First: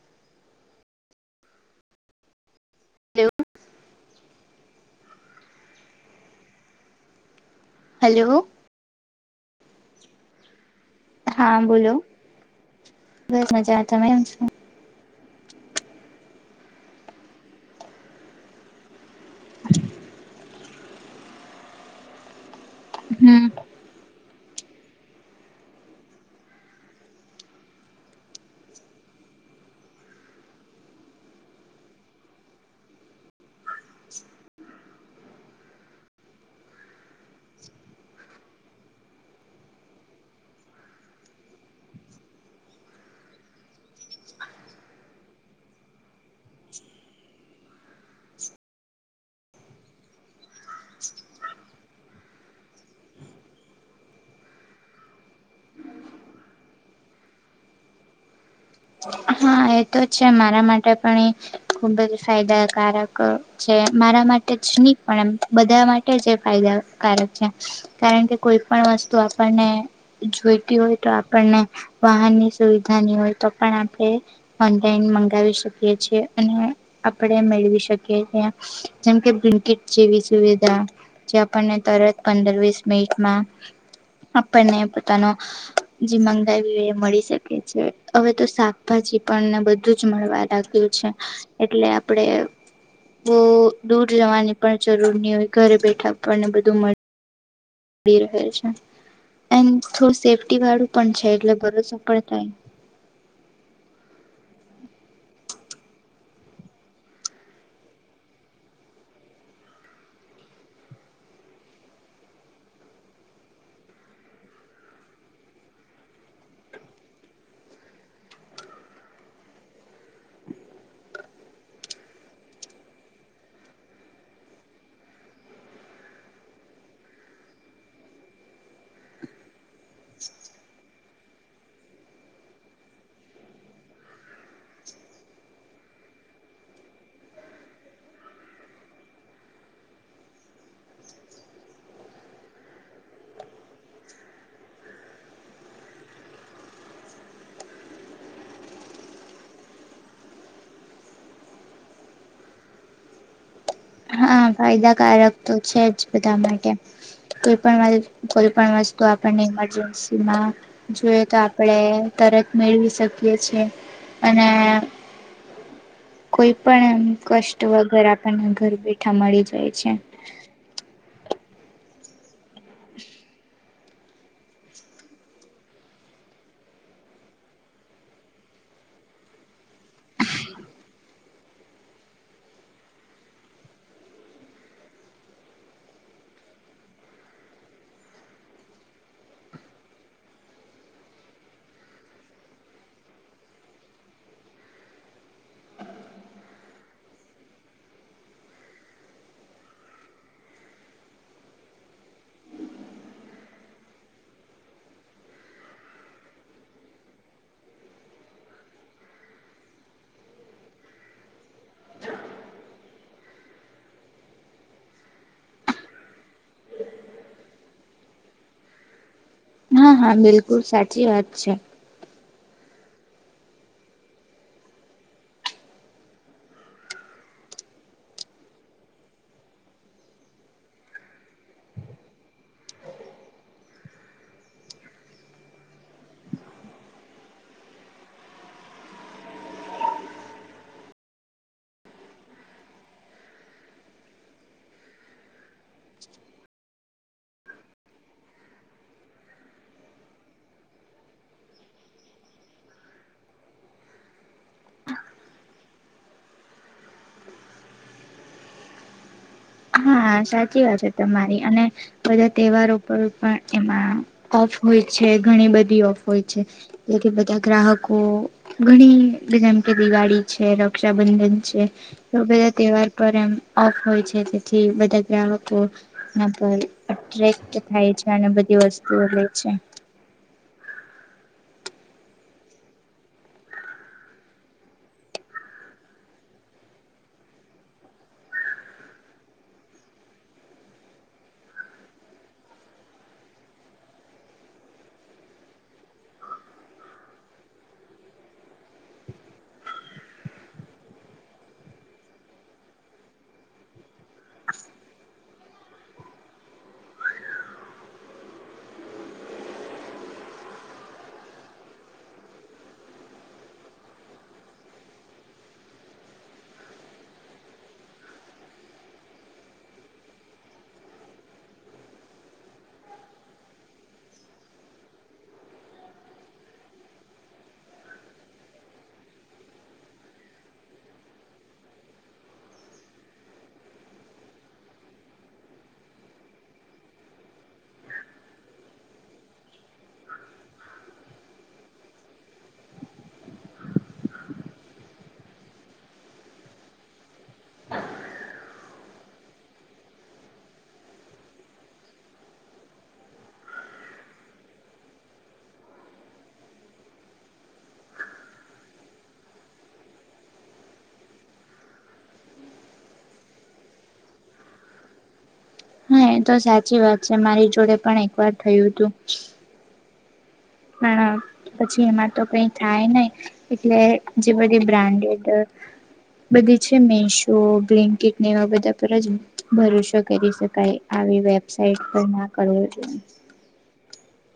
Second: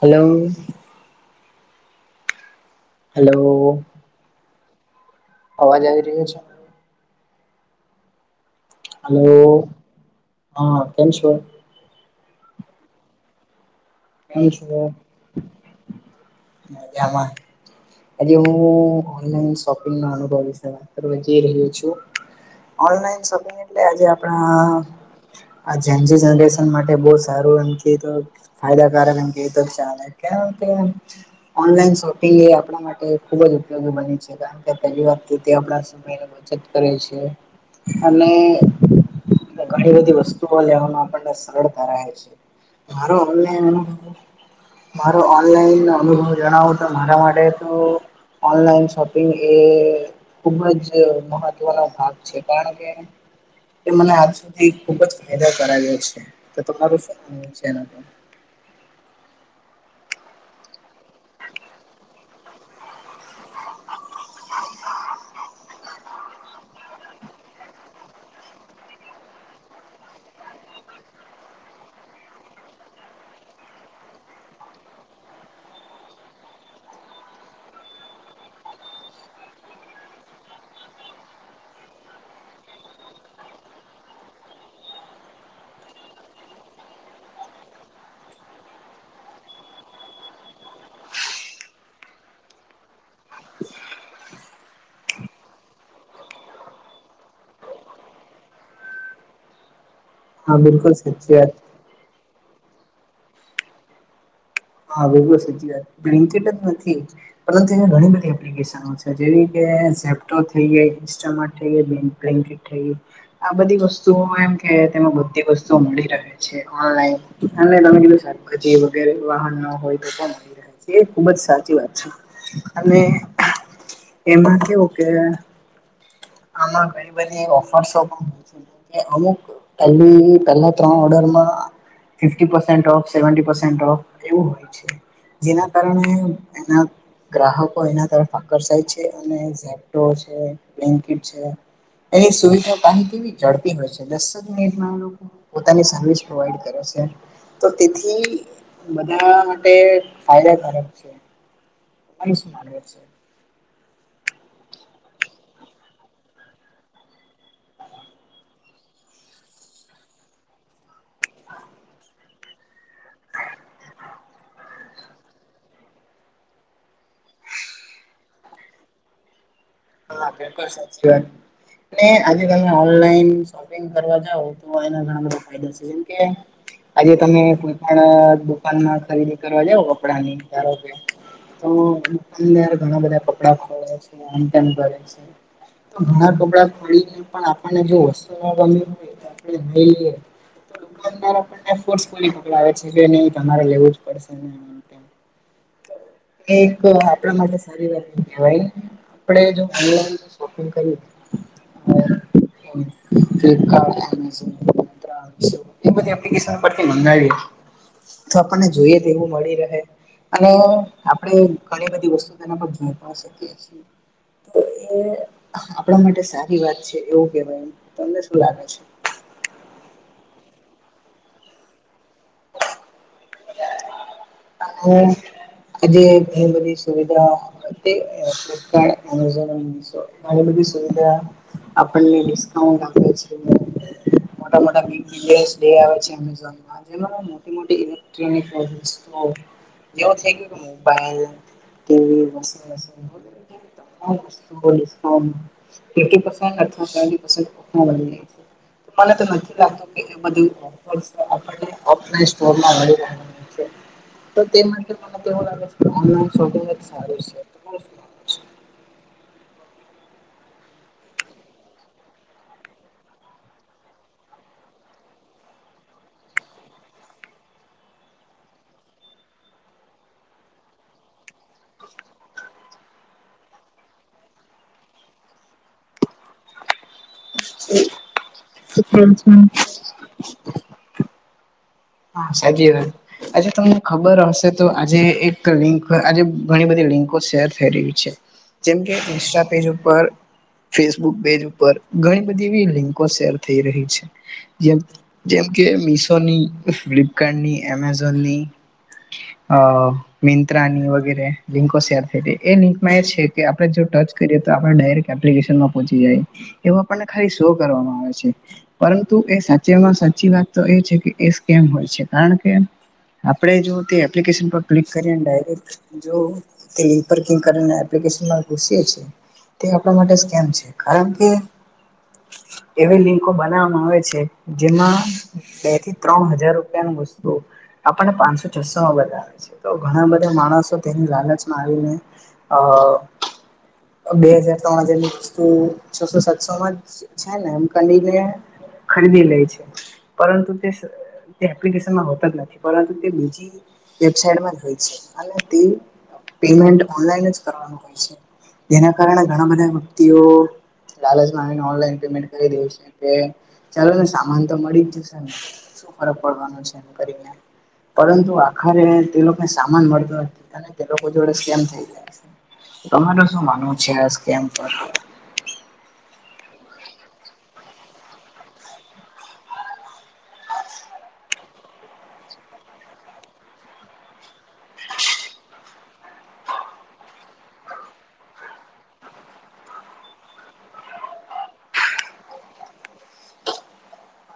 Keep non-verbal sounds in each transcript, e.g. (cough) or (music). Hello. Hello hello. અવાજ આવી રહ્યો છે. હલો. હેલો. હા. હા બોલો બસ મજા આતા મે. (unintelligible) એવું ઓનલાઇન શોપિંગ અનુભવ વિશે બાત કરે જાય રહે છું. ઓનલાઈન હમ્મ. શોપિંગ એટલે આજે આપણા આ જેન જે જનરેશન માટે બહ સારું એમ ક તો. ખાયલા કારણ ક તો ચ. ઓનલાઈન શોપિંગ એ આપણા માટે ખુબ જ ઉપયોગી બની છે કારણ કે પહેલી વાર આપ. સમય બચત કરે છે અને. ઘણી બધી વસ્તુ લેવાવામાં આપને સરળતા રહે છે મારો મારો ઓનલાઈન અનુભવ જણાવો તો મારા માટે તો ઓનલાઈન શોપિંગ એ ખુબ જ મહત્વનો ભાગ છે કારણ કે કે મને આજ સુધી ખુબ જ ફાયદા કરાવ્યા છે. તો તમારું શું માનવું છે એના હા. હા, એ તો જ છે મારા માટે પણ એ ખુબ જ ફાયદાકારક છે, મારા માટે જ નહીં પણ એમ બધા માટે. જે ફાયદાકારક છે કારણ કે કોઈ પણ વસ્તુ આપણને. જોઈતી હોય તો આપણને વાહનની સુવિધાની હોય તો પણ આપણે ઓનલાઈન મંગાવી શકીએ છીએ અને આપણે મેળવી શકીએ. જેમ કે બિન્ટકીટ જેવી સુવિધા. જે આપણને તરત પંદર-વીસ મિનિટમાં આપણને પોતાનો જે મગાવી હોય એ મળી શકે છે, હવે તો શાકભાજી. આપણને બધું જ મળવા લાગ્યું છે, એટલે આપણેે બહુ દૂર જવાની પણ જરૂર નહીં હોય, ઘરે બેઠા આપણને બધું મળે. રહે છે, એમ થોડું હા સેફ્ટી વાળું બિલકુલ પણ છે સાચી વાત એટલે ભરોસો સફળ થાય. હા, બહુ સાચી વાત છે. બ્લિંકિટ જ નથી. પરંતુ અહીંયા ઘણી બધી એપ્લિકેશનો છે, જેવી કે ઝેપીટો થઈ ગયા. (unintelligible) આ બધી વસ્તુઓ એમ કે તેમાં બધી વસ્તુઓ મળી રહે છે, ઓનલાઈન. હા, ને તમે કીધું શાભજી વગેરે વાહનમાં તો મળી છે, એ ખુબ જ સાચી વાત છે અને એમાં કેવું કે આમાં ઘણી બધી ઓફિસો પણ હોય છે. અમુક પલી પેલા ત્રણ ઓર્ડરમાં eighty percent off, seventy percent off એવું જેના કારણે એના ગ્રાહકો એના તરફ આકર્ષાય છે, અને ઝેપટો છે. એની સુવિધા પાણી કેવી ઝડપી હોય છે, દસક મિનિટમાં લોકો પોતાની સર્વિસ પ્રોવાઈડ કરે છે. તો તેથી બધા માટે ફાયદાકારક છે. (unintelligible) હા, ફાયદાકારક તો છે જ બધા માટે. કોઈ પણ કોઈ પણ વસ્તુ આપણને ઈમરજન્સીમાં જોએ તો આપણેે તરત મેળવી શકીએ છેીએ, અને કોઈ પણ કષ્ટ વગર આપણને ઘર બેઠા મળી જાય છે. અને આજકાલ ઓનલાઇન. કરવા તો એ ઘણા બધા ફાયદા છે, કેમ? આજે તમે કોઈ પણ દુકાનમાં ખરીદી કરવા જાવ, કપડાંની ધારો કે તો અંદર ઘણા બધા કપડા ઓ છે, કરે છે. તો ઘણા બધા પાણીને પણ આપણને જો વસ્તુ મળી હોય. (unintelligible) કડાવે છે કે નહીં, તમારે લેવું જ પડશે ને? તેમ એક આપણા માટે સારી વાત એ કહેવાય. આપણે જો ઓનલાઇન શોપિંગ કરી. (unintelligible) મંગાવીએ તો આપણને જોઈએ તે એવું મળી રહે. અને આપડે ઘણી બધી વસ્તુ તેના પર જોઈ પણ શકીએ છીએ. તો એ આપણા માટે સારી વાત છે એવું કેવાય એમ તમને શું લાગે છે હા, હા, બિલકુલ સાચી વાત છે. (unintelligible) હમ, આજે ઘણીબધી સુવિધા. તે ફ્લિપકાર્ટ, એમેઝોન અને મિશો અને બધી સુવિધા આપણને ડિસ્કાઉન્ટ આપ છે મોટા મોટા (unintelligible) ડે આવે છે એમેઝોન માં મોટી મોટી ઇલેક્ટ્રોનિક એવો થઈ ગયો મોબાઈલ, ટીવી, વોશિંગ મશીન (unintelligible) હો ડિસ્કાઉન્ટ એઈટી પર્સન્ટ અઠવા ટ્વેન્ટી (unintelligible) મને તો નથી લાગતું કે એ બધ ઓફલાઈન સ્ટોરમાં મળી રહે છે. તો તે માટે મને તો એવું લાગે છે કે ઓનલાઈન શોપિંગ સારું છે. હા સાચી વાત છે તમારી અને બધા તહેવારો પર પણ એમાં ઓફ હોય છે ઘણી બધી ઓફ હોય છે. જેથી બધા ગ્રાહકો ઘણી બધી જેમ કે દિવાળી છે રક્ષાબંધન છે તો બધા તહેવાર પર એમ ઓફ હોય છે જે થી બધા ગ્રાહકો (unintelligible) અટરેક્ટ થાય છે અને બધી વસ્તુઓ લે છે. હા (unintelligible) આજે તમને ખબર હશે તો આજે એક લિંક આજે ઘણી બધી લિંકો શેર થઈ રહી છે. જેમ કે ઇન્સ્ટા પેજ ઉપર ફેસબુક પેજ ઉપર ઘણી બધી એવી લિંકો શેર થઈ રહી છે જેમ જેમ કે મિશોની ફ્લિપકાર્ટની એમેઝોનની (inaudible) અ મિંત્રાની વગેરે લિંકો શેર થઈ રહી એ લિંકમાં એ છે કે આપણે જો ટચ કરિએ તો આપડે ડાયરેક્ટ એપ્લિકેશનમાં પોચી જાયએ એવું આપને ખાલી શો કરવામાં આવે છે પરંતુ એ સાચામાં સાચી વાત તો એ છે કે એ સ્કેમ હોય છે કારણ કે આપડે જો તે એપ્લિકેશન પર ક્લિક કરીએને ડાયરેક્ટ જો તે લિંક પર ક્લિક કરીને તે એપ્લિકેશનમાં ઘૂસીએ છીએ તે આપણા માટે જ કેમ છે કારણ કે એવી લિંકો બનાવવામાં આવે છે જેમાં બેથી ત્રણ હજાર રૂપિયાનુ વસ્તુ આપને પાંચસો છસો માં બતાવે છે તો ઘણા બધા માણસો તેની લાલચમાં આવીને અ બે હજાર ત્રણ હજારની વસ્તુ છસો સાતસો માં જ છે ને આમ કલીને ખરીદી લે છે પરંતુ એપ્લિકેશનમાં હોતા જ નથી પરંતુ તે બીજી વેબસાઇટ માં હોય છે તે પેમેન્ટ ઓનલાઇન જ કરવાનું હોય છે જેના કારણે ઘણા બધા વ્યક્તિઓ લાલચમા આવીને ઓનલાઈન પેમેન્ટ કરી દે છે કે ચાલો ને સામાન તો મળી જ જશે ને શુ ફરક પડવાનો છે એમ કરીને પરંતુ આખરે તે લોકોને સામાન મળતો નથી અને તે લોકો જોડે કેમ થઈ જાય છે. તમારે શું માનવું છે આ સ્કેમ પર હા એ તો સાચી વાત છે મારી જોડે પણ એક વાર થયું હતું પણ પછી એમાં તો કઈ થાય નહી એટલે જે બધી બ્રાન્ડેડ બધી છે મીશો, બ્લેન્કીટ ને એવા બધા પર જ ભરોસો કરી શકાય. આવી વેબસાઇટ પર ના કરવું જોઈએ.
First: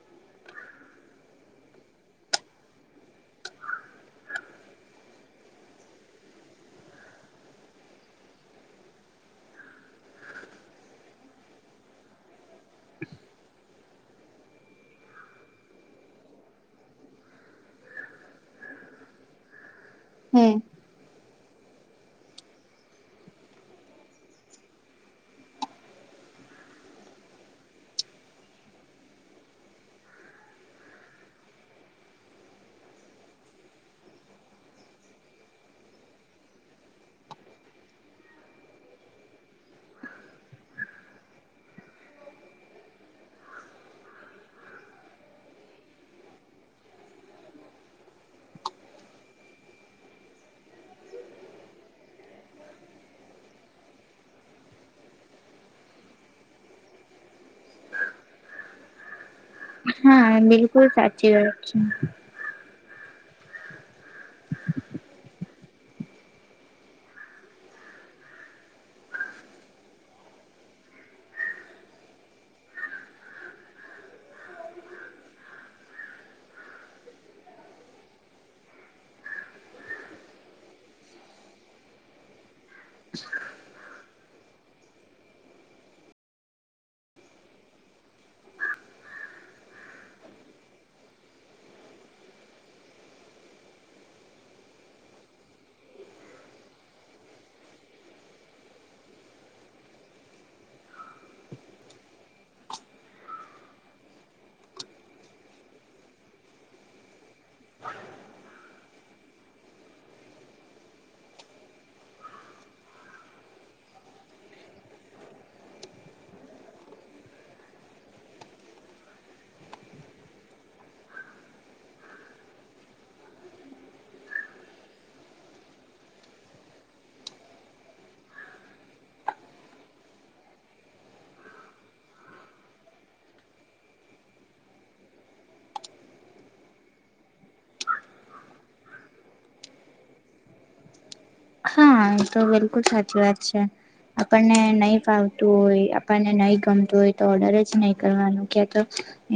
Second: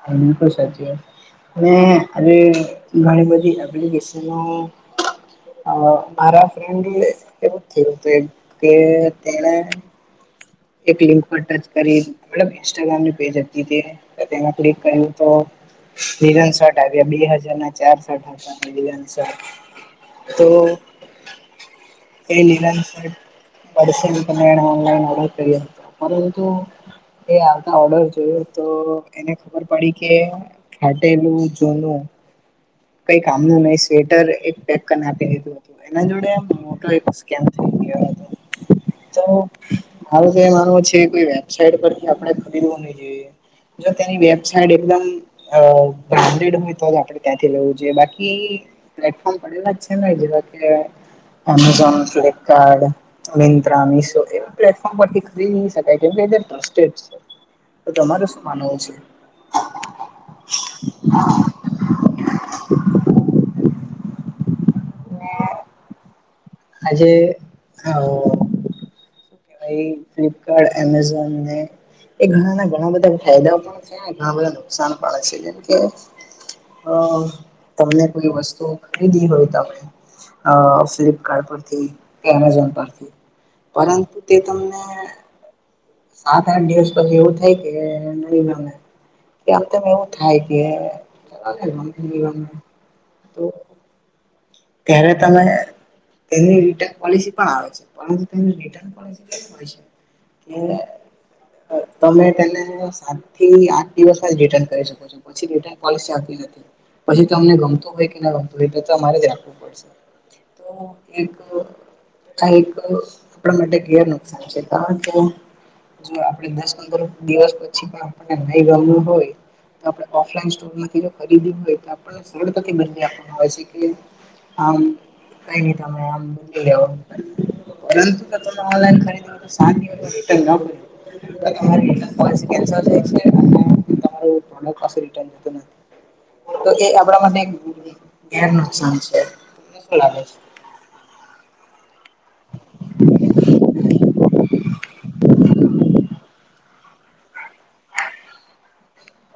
હા બિલકુલ સાચી વાત છે. અને હજ ઘણી બધી એપ્લિકેશનો મારા ફ્રેન્ડ એ એવું જ થયું હતું એક અ તે્યાના એક લિંક પર ટચ કરીડ ઇન્સ્ટાગ્રામની પેજ ક તો (unintelligible) લીલન શર્ટ આવ્યા બે હજાર ના ચાર શર્ટ હતા લીલનશટ. તો હમ. એ લીલન શર્ટ પડશે તમે એને ઓનલાઈન ઓર્ડર કરી અરે હું તવ એ આવતા ઓર્ડર જોયયો તો. એને ખબર પડી કે ખાટેલું જૂનું. કઈ કામ નુ નહી સ્વેટર એક પેક કરીને આપી દીધું. હતું એના જોડે આમ મોટો એક સ્કેમ થઈ ગયો હતો. તો મારું તો માનવું છે કોઈ વેબસાઈટ પરથી આપડણે ખરીદવું નહી જોઈએ. જો તેની વેબસાઇટ એકમ બ્રાન્ડેડ હોય તો જ આપણે ત્યાં. થી લેવું જોઈએ બાકી પ્લેટફોર્મ પર એવા જ છે ને જેવા કે. એમેઝોન, ફ્લિપકાર્ટ મંત્રા, મિશો એવા પ્લેટફોર્મ પરથી ખરી ન શકાય કેમકે એ ટ્રસ્ટેડ છે. તો તમારે શું માનવું છે. હા બિલકુલ સાચી વાત છે. (inaudible) આજે હ- અ (unintelligible) ફ્લિપકાર્ટ, એમેઝોન ને એ ઘણાના ઘણા બધા ફાયદા પણ છે ઘણા બધા નુકસાન પણ છે જેમ કે અ તમને કોઈ વસ્તુ ખરીદી હોય ત (unintelligible) ફ્ (unintelligible) થી કે એમેઝોન પરથી પરંતુ તે તમને સાત આઠ દિવસ પછી એવું થાય કે નહી ગમ. કે આમ ત એવું થાય કે (unintelligible) ગમ તો. ત્યારે તમે તેની રિટન પોલિસી પણ આવે છે પરંતુ તેનું રિટન (unintelligible) મળ હોય છે. એ તમે તેને સાત થી આઠ દિવસમાં જ રિટર્ન કરી શકો છો. પછી રિટર્ન પોલિસી આવતી નથી. પછી તમને ગમતું હોય કે ના ગમતું હોય એટલે તમારે જ રાખવું પડશે. તો એ ક્યાક કઈક આપણા (unintelligible) માટે ઘેર નુકસાન છે કારણકે. જો આપે દસ પંદર દિવસ પછી પણ આપણને લઈ ગમું હોય. તો આપણે ઓફલાઈન સ્ટોરમાંથી જો ખરીદી હોય તો આપણને સરળ તા થી બદલી આપવામાં હોય છે કે. આમ. કાઇ ની તમે આમ બ (unintelligible) ત ઓનલાઇન ખરીદી સાત દિવસમાં રિટર્ન ન હોય તો તમારી રિટર્ન પોલિસી કેન્સલ થાય છે અને તમા. (unintelligible) પાસે રિટર્ન થતું નથી. તો એ આપડા માટ ગેર નુકસાન છે તને શું લાગે છે. હા એ તો બિલકુલ સાચી વાત છે. આપણને નહી ફાવતું હોય આપણને નહી ગમતું હોય તો ઓર્ડર જ નહીં કરવાનો ક્યા તો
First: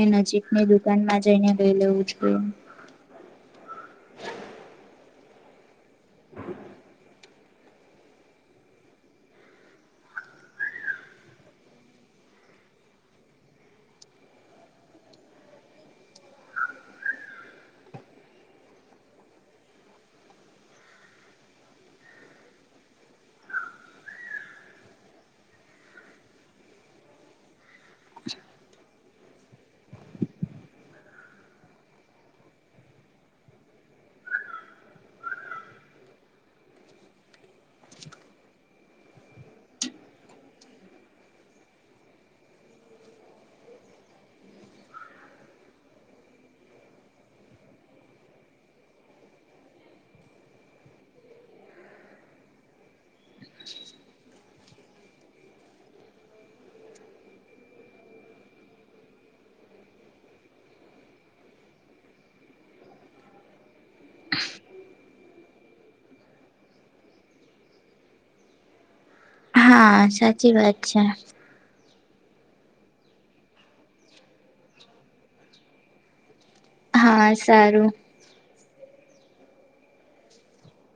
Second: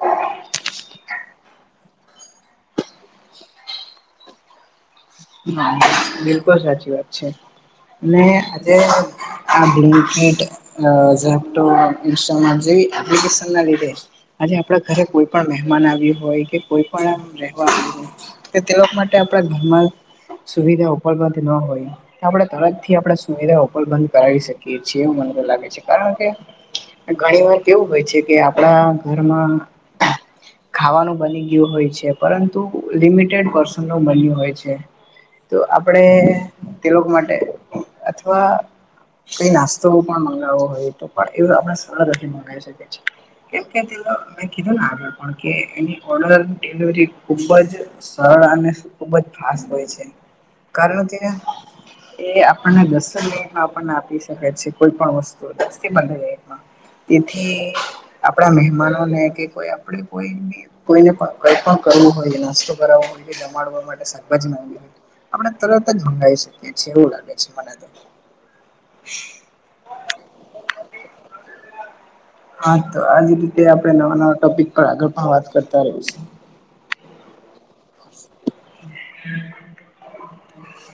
એ નજીકની દુકાનમાં જઈને લઈ લેઉું છું. હા બિલકુલ સાચી વાત છે અને આજે આ બ્લીન્કેટ, ઝેબટો, ઇન્સ્ટ્રામ જે એપ્લિકેશન ના લીધે આજે આપણા ઘરે કોઈ પણ મહેમાન આવ્યું હોય કે કોઈ પણ આ રહેવા આવ્યું હોય. કે તે લોકો માટે આપણા ઘરમાં સુવિધા ઉપલબ્ધ ના હોય. આપણે તરતથી આપણે સુવિધા ઉપલ્ંધ કરાવી શકીએ છીએ એવું મને લાગે છે કારણ કે. ઘણી વાર એવું હોય છે કે આપણા ઘરમાં. ખાવાનું બની ગયું હોય છે પરંતુ લિમિટેડ પર્સનનું બન્યું હોય છે. તો આપણે તે લોકો માટે અથવા કઈ નાસ્તો પણ મંગાવો હોય તો પણ એવું આપણે સરળથી મંગાવી શકીએ છે. કેમ કે તે મેં કીધું ને આગળ પણ કે એની ઓર્ડર ડિલિવરી ખુબ જ સરળ અને ખુબ જ ફાસ્ટ હોય છે કારણ કે એ આપણને દસન લમાં આપણને આપી શકે છે કોઈ પણ વસ્તુ દ બ લમાં તેથી આપણા મહેમાનોને કે કોઈ આપણે કોઈ કોઈને પણ કઈ પણ કરવું હોય નાસ્તો કરો હોય જમાડવા માટે શાકભાજી ના આપણે તરત જ મંગાવી શકીએીએ એવું લાગે છે મને તો હા સાચી વાત છે હા તો આજ રીતે આપણે નવા નવા ટોપિક પર આગળ પણ વાત કરતા રહ છે હા સારું હમ